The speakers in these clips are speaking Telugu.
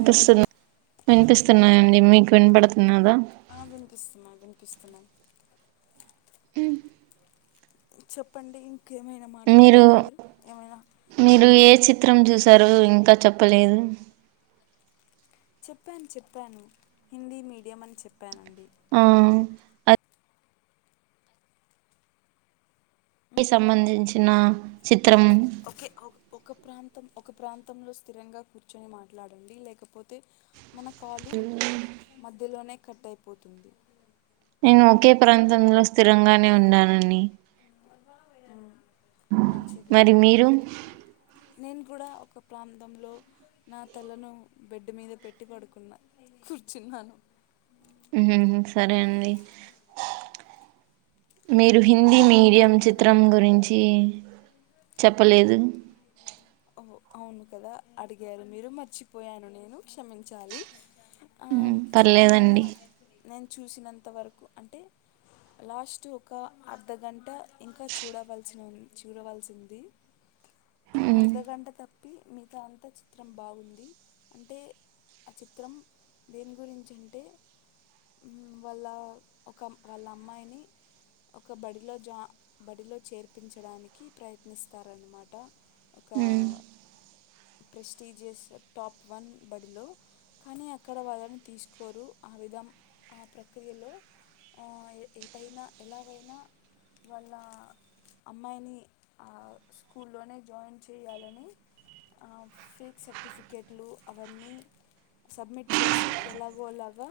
హాయ్ అండి వినిపిస్తున్నాయండి మీకు వినపడత అబను కస్తుమ [unintelligible] ఏం చెప్పండి ఇంకేమైనా మీరు మాట్లాడాలా ఏమైనా మీరు ఏ చిత్రం చూసారు ఇంకా చెప్ప చెప్పలేదు చెప్పాను చెప్పాను హిందీ మీడియం అని చెప్పా ఆ కి సంబంధించిన చిత్రం ఒకే ఒక ప్రాంతం ఒక ప్రాంతంలో స్థిరంగా కూర్చొని మాట్లాడండి లేకపోతే మన కాలు మధ్యలోనే కట్ అయిపోతుంది ఇను ఒకే ప్రాంతంలో స్థిరంగానే ఉన్నానని ఉమ్, మంచిది మరి మీరు నేను కూడా ఒక ప్రాంతంలో నా తలను బెడ్ మీద పెట్టి పడుకున్న కూర్చున్నాను ఉ ఉ సరే అండి మీరు హిందీ ఎలా మీడియం గడుపుతున్నారు చిత్రం ఇంట్లో గురించి చెప్పలేదు అవును కదా అడిగారు మీరు మర్చిపోయాను నేను క్షమించాలి ఆ ఉమ్ చిత్రమెమో పర్లేదండి నేన్ చ చూసినంత వరకు అంటే లాస్ట్ ఒక అర్ధగంట ఇంకా చూడవలసి చూడవలసింది ఉమ్ అర్ధగంట తప్పి మిగతా అంతా చిత్రం బాగుంది అంటే ఆ చిత్రం దేని గురించి అంటే వాళ్ళ ఒక వాళ్ళ అమ్మాయిని ఒక బడిలో జాయి బడిలో చేర్పించడానికి ప్రయత్నిస్తారనమాట ఆ ఒక ఉమ్ ప్రెస్టీజియస్ టాప్ వన్ బడిలో కానీ అక్కడ వాళ్ళని తీసుకోరు ఆ విధం ఆ ప్రక్రియలో ఎటైనా ఎలాగైనా వాళ్ళ అమ్మాయిని ఆ స్కూల్లోనే జాయిన్ చేయాలని ఫేక్ సర్టిఫికెట్లు అవన్నీ సబ్మిట్ చేసి ఎలాగోలాగా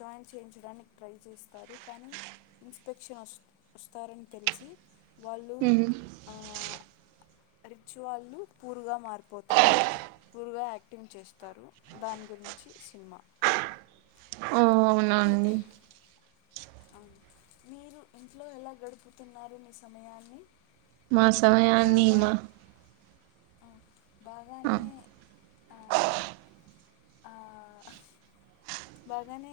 జాయిన్ చేయించడానికి ట్రై చేస్తారు కానీ ఇన్స్పెక్షన్ వస్తారువస్తారని తెలిసి వాళ్ళు మ్ రిచ్ వాళ్లు పూర్ గా మారిపోతారు పూర్ గా యాక్టింగ్ చేస్తారు దాని గురించి ఈ సినిమా ఓ అవునా అండి అవునా మీరు ఇంట్లో ఎలా గడుపుతున్నారు మీ సమయాన్ని మా సమయాన్ని బాగా మ ఆ బాగానే ఆ ఆ బాగానే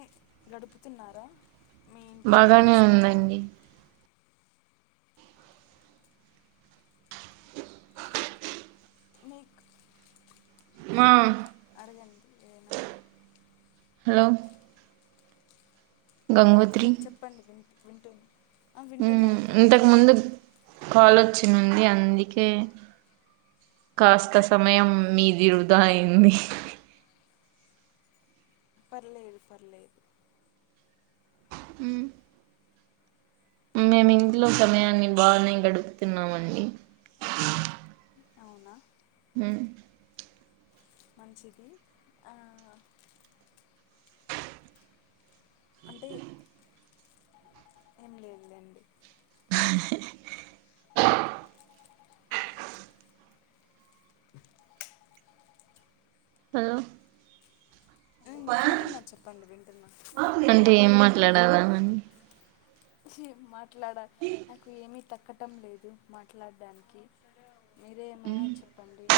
గడుపుతున్నారా మీ ఇంటిలో మీ బాగానే ఉందండి. సమయాన్ని మీక్. మా [unintelligible] [inaudible] ఏదైన. హలో ఆత్ గంగోత్రి విన్ చెప్పండి విన్. వింటోన్ ఉమ్ ఇంతక్ ముందు కాలొచ్చ్. తినుంది అందికే కాస్త సమయమ్ మీది. ఇరుదా ఐంది పర్లేదు పర్లేదు. ఉమ్ ఉమ్ మేమింట్లో సమయాన్ని బానే గడుపుతున్నామండి. ఔన మ్ మంచిది ఆ. అంటె ఏం లేదు లెండి. హలొ మ్మ్ వింటున్నా చెప్పండి వింటున్నా అంటె ఏం మాట్లాడల్ల అని. ఛి మత్ ట్లాడ నాకు ఏమి తక్క టమ్ లేదు మాట్లాడ్డానికి. మీరే ఏమైనా మ్మ్ చెప్పండి.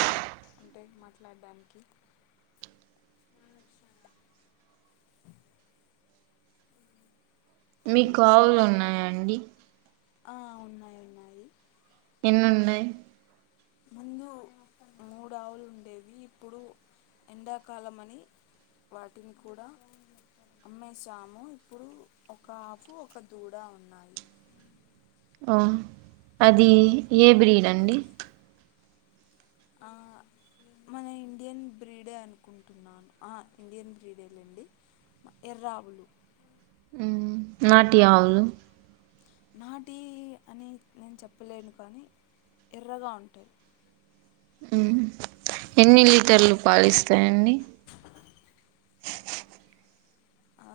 అంటం మాట్లాడ్డానికి [inaudible] ఉమ్, మీక్క్ ఆవులున్నాయ అండి ఆ ఉన్నాయ్ ఉన్నాయి. ఎన్నున్నాయ్. ముందు మూడావులుండేవి ఇప్పుడు ఎండాకాలమని వాటిని కూడా అమ్మేశాము ఇప్పుడు ఒక ఆవు ఒక దూడ ఉన్నాయి. ఒ అది ఏ బ్రీడండి. ఆ మన ఇండియన్ బ్రీడే అనుకుంటున్నాను అహా ఇండియన్ బ్రీడే లేండి ఎర్రావులు. ఉమ్ నాటీ ఆవులు. నాటీ అని నేన్ చెప్పలేను కాని ఎర్రగా ఉంటాయ్. ఉమ్ ఎన్ని లీటర్లు పాలిస్తాయండి. ఆ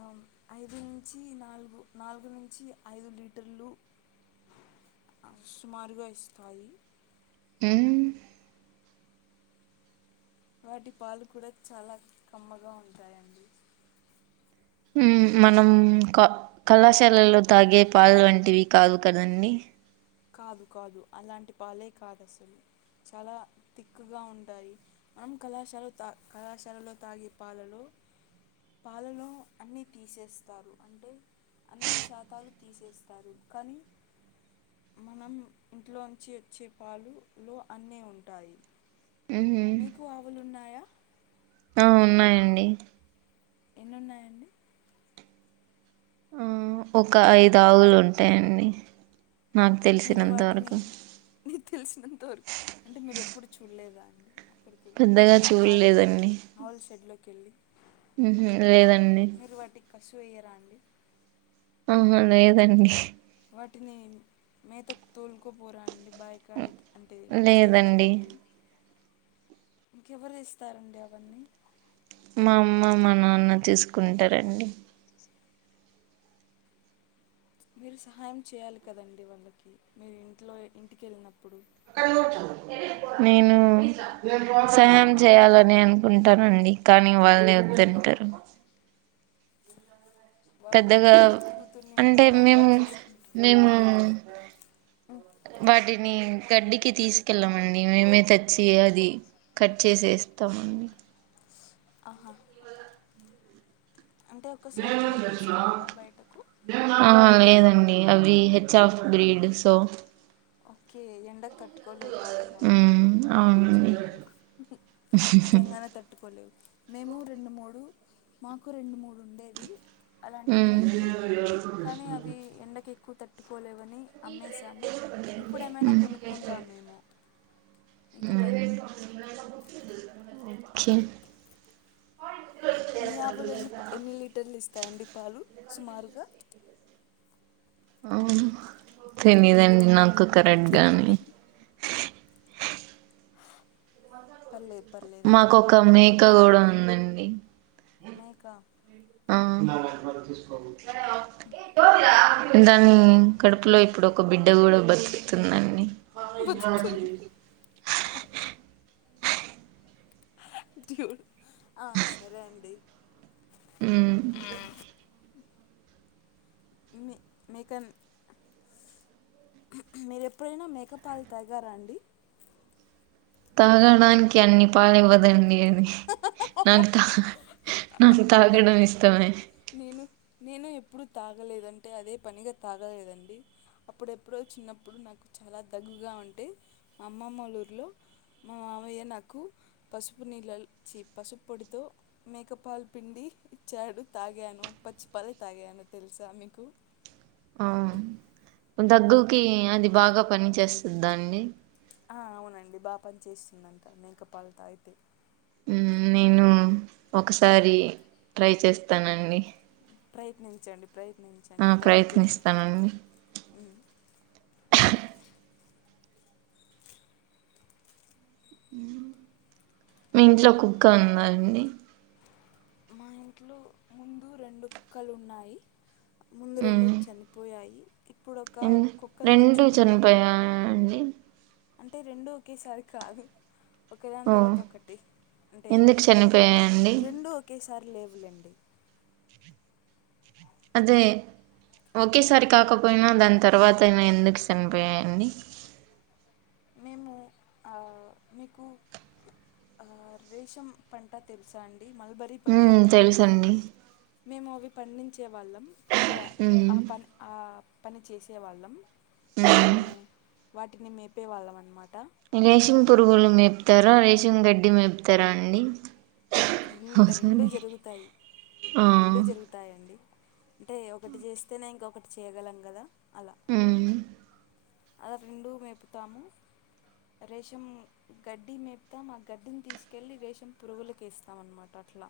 ఐదు నుంచి నాల్గు నాల్గు నుంచి ఐదు లీటర్లు సుమారుగా ఇస్తాయి. ఉమ్ వాటి పాలు కూడా చాలా కమ్మగా ఉంటాయండి. ఊ మనం క కళాశాలలో తాగే పాలు వంటివి కాదు కదండి. కాదు కాదు అలాంటి పాలే కాదు అసలు చాలా తిక్కుగా ఉంటాయి మనం కళాశాల త తాగే కళాశాలలో తాగే పాలలో పాలలో అన్నీ తీసేస్తారు అంటే అన్ని శాతాలు తీసేస్తారు కానీ మనం ఇంట్లోంచి వచ్చే పాలు లో అన్నీ ఉంటాయి ఉహు మీకు ఆవులున్నాయా ఆ ఉన్నాయండి ఎన్నున్నాయండి ఆ ఒక ఐదు ఆవులు ఉంటాయండి నాకు మీరు తెలిసినంత వాటిని వరకు నీకు తెలిసినంతవరకు అంటే మీరు ఎప్పుడు చూడలేదా అండి అక్కడికి వెళ్ళి పెద్దగా చూలేదండీ కెళ్ళి ఉహు లేదండి వాటికి కసు వేయరా అండి ఆహా లేదండి వాటిని మేతకు తోలుకోపోరా అండి బాయ కాడికి అంటే చేన్ లేదండి దగ్గరికి ఇంకెవరు ఇస్తారండి అవన్నీ మా అమ్మ మా నాన్న తీసుకుంటారండి మీరు సహాయం చేయాలి కదండి వాళ్ళకి మీరు ఇంట్లో ఇంటికెళ్ళినప్పుడు నేను సహాయం చేయాలని అనుకుంటానండి కానీ వల్లే వద్దంటారు వాళ్ళు పెద్దగా కూతుర్ని అంటే మహారాణిలా మేము చూసుకుంటారు మేము వాటిని గడ్డికి తీసుకెళ్ళామండి మేమే తెచ్చి అది కట్ చేసేస్తామ ఆహా నేనివ్వ అంటే ఒక్కసారి కూడా తీసుకెళ్ళరా బయటకు ఆ లేదండి అవి హెచ్ ఆఫ్ గ్రీడ్ సో ఓకే ఎండకు తట్టుకోలేవు పాపం అవి మ్మ్ అవునండి బుజ్జికొండలు నిజంగానే తట్టుకోలేవు మేము రెండు మూడు మాకు రెండు మూడు ఉండేవి అలాంటి మ్మ్ బ్రీడ్లు కానీ అవి ఎండకు ఎక్కువ తట్టు టుపోలేవ్ కొని అమ్మేసాము ఇప్పుడేమైనా కొనుక్కుంటామేమో మ్మ్ ఇకపై ఓకే మీ ఆవులు ఎన్ని ఎన్ని లీటర్లు ఇస్తాయండి పాలు సుమారుగా తెనిదండి నాకు కరెట్గానీ తెలియదండి పల్లెదు మాకొక మేక కూడా ఉందండి మేక ఆ భారత స్ అ దాని కడుపులో ఇప్పుడు ఒక బిడ్డ కూడా బతుకుతుందండి ప బతుకుతుంది ఇ క్యూ ఆ సరే అండి మ్మ్ మీ మీకన్ మీరు ఎప్పుడైనా మేక పాలు తాగారా అండి తాగడానికి అన్ని పాలు ఇవ్వదండి అది నాకు తా నాకు తాగడం ఇష్టమే నేను నేను ఎప్పుడూ తాగలేదంటే అదే పనిగా తాగలేదండి అప్పుడెప్పుడో చిన్నప్పుడు నాకు చాలా దగ్గుగా ఉంటే మా అమ్మమ్మలూరిలో మా మావయ్య నాకు పసుపు నీళ్ళలో చి పసుపు పొడితో మేక పాలు పిండి ఇచ్చాడు తాగాను పచ్చి పాలే తాగాను తెలుసా మీకు ఆ అది దగ్గుకి ఎప్పుడు అది బాగా పని చేేస్తుంది దాండి అవునండి బాగా పని చేస్తుందంట మేకపాలు తాగితే హు నేను ఒకసారి ట్రై చేస్తానండి ప్రయత్నించండి ఆ ప్రయత్నించండి తగ్గుతుంది ప్రయత్నిస్తానండి ఉమ్. మీ ఇంట్లో కుక్క ఉందాండి మా ఇంట్లో ముందు రెండు కుక్కలు ఉన్నాయి ముందు రెండు మ్మ్. చనిపోయాయి ఇప్పుడు ఒక ఎందు- కుక్కను రెండు తెచ్చుకున్నాము చనిపోయా అండి అంటే రెండు ఒకేసారి కాదు ఒకే దాని ఓ తర్వాత ఒకటి అంటే ఎందుకు చనిపోయాయండి రెండు ఒకే సార్ లేవులేండి అదే ఓకే సారి కాకపోయినా దం తర్వాత [unintelligible] ఎందుకు సనిపోయాయండి మేము మీకు రేషం పంట తెలుసా అండి మల్బరీ ఉ పంట తెలుసండి మేము అవి పండించేవాళ్ళం అంటే మ్మ్ ఆ పని ఆ పని చేసే వాళ్ళం అంటే మేము మ్మ్ వాటిని మేమ్ చేవాళ్ళం అనమాట రేషంగ్ పురుగులు మేపుతారా రేషంగ్ గడ్డి మేపుతారా అండి హు ఓ రెండు సారీ జరుగుతాయి ఆ రెండు జరుగుతాయిండి అంటే ఒకటి చేస్తేనే ఇంకొకటి చేయ్యగలం కదా అలా మ్మ్ అలా రెండూ మేపుతాము రేషం గడ్డి మేపుతాము ఆ గడ్డిని తీసుకెళ్ళి రేషం పురుగులలకు వేస్తాం అన్నమాట అట్లా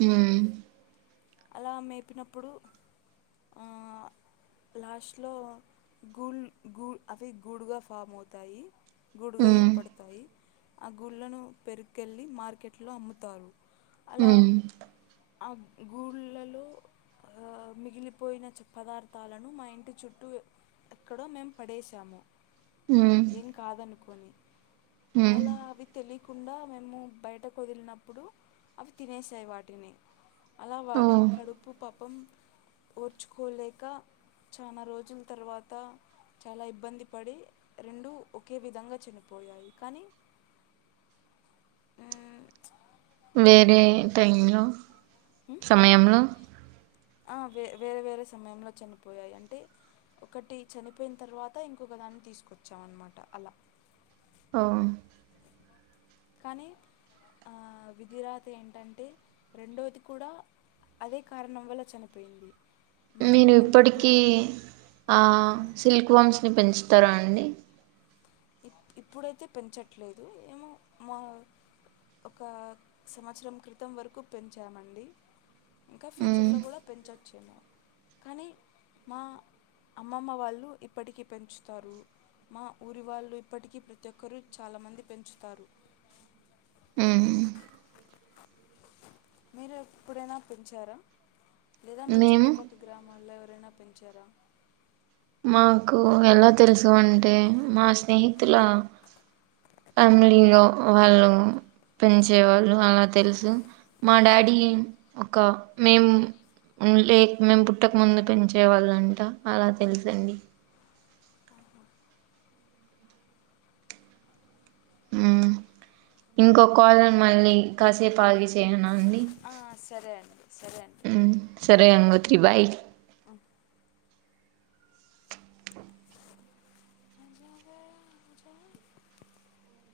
ఆ అలా మేపినప్పుడు ఆ లాస్ట్ లో గూళ గూ అవి గూడుగా ఫామ్ అవుతాయి గూడు గా మ్మ్ ఏర్పడతాయి ఆ గుళ్ళను పెరుకెళ్లి మార్కెట్ లో అమ్ముతారు అ అబ్ గూళ్ళలో ఆ మిగిలిపోయిన పదార్థాలను మా ఇంటి చుట్టూ ఎక్కడో మేము పడేసాము మ్మ్ ఏం కాదనుకో అని మ్మ్ అలా అవి తెలియకుం కుండా మేము బయటకు వదిలినప్పుడు అవి తినేసాయి వాటిని అలా ఓ వాటి కడుపు పాపం ఓర్చుకోలేక చాలా రోజుల తర్వాత చాలా ఇబ్బంది పడి రెండు ఒకే విధంగా చనిపోయాయి కానీ వేరే టైం లో సమయంలో ఆ వే వేరే వేరే సమయంలో చనిపోయాయి అంటే ఒకటి చనిపోయిన తర్వాత ఇంకొక దాన్ని తీసుకొచ్చాం అన్నమాట అలా ఉ కానీ విధి రాత ఏంటంటే రెండవది కూడా అదే కారణం వల్ల చనిపోయింది మేము నేను ఎంత ఇప్పటికీ బుద్ధి ఆ సిల్క్ వమ్స్ ని పెంచుతా స్తార అండి ఇ ఇప్పుడైతె పెంచట్లేదు ఏమో మా ఒక సంవత్సరం క్రితం వరకు పెంచామండి ఇంక మ్మ్ ఫ్యూచర్లొ కూడ పెంచచ్ కాని మా అమ్మమ్మ వాళ్లు ఇప్పటికి పెంచుతారు మా ఊరి వాళ్ళు ఇప్పటికి ప్రతి ఒక్కరు చాలా మంది పెంచుతారు ఊ మీరు ఎప్పుడైన పెంచార లేద మీ మేము చుట్టుపక్క గ్రామ మళ్ళా ఎవరైనా పెంచార మాకూ ఎలా తెల్సిందంటే దంటే మా స్నేహితుల అమిలీలొ వాళ్ళు పెంచేవాళ్ళు అల తెల్స్ మా డాడీ ఒక మేము లే మేమ్ పుట్టక ముందు పెంచేవాళ్ళంట అల తెల్సండి ఊ ఇంకొ కాల్ మళ్ళీ కాసేపు ఆగి చేయనా అండి ఆ సరే అండి సరే అండి ఊమ్ సరే అండ్ ఓకే బాయ్ [inaudible] [unintelligible]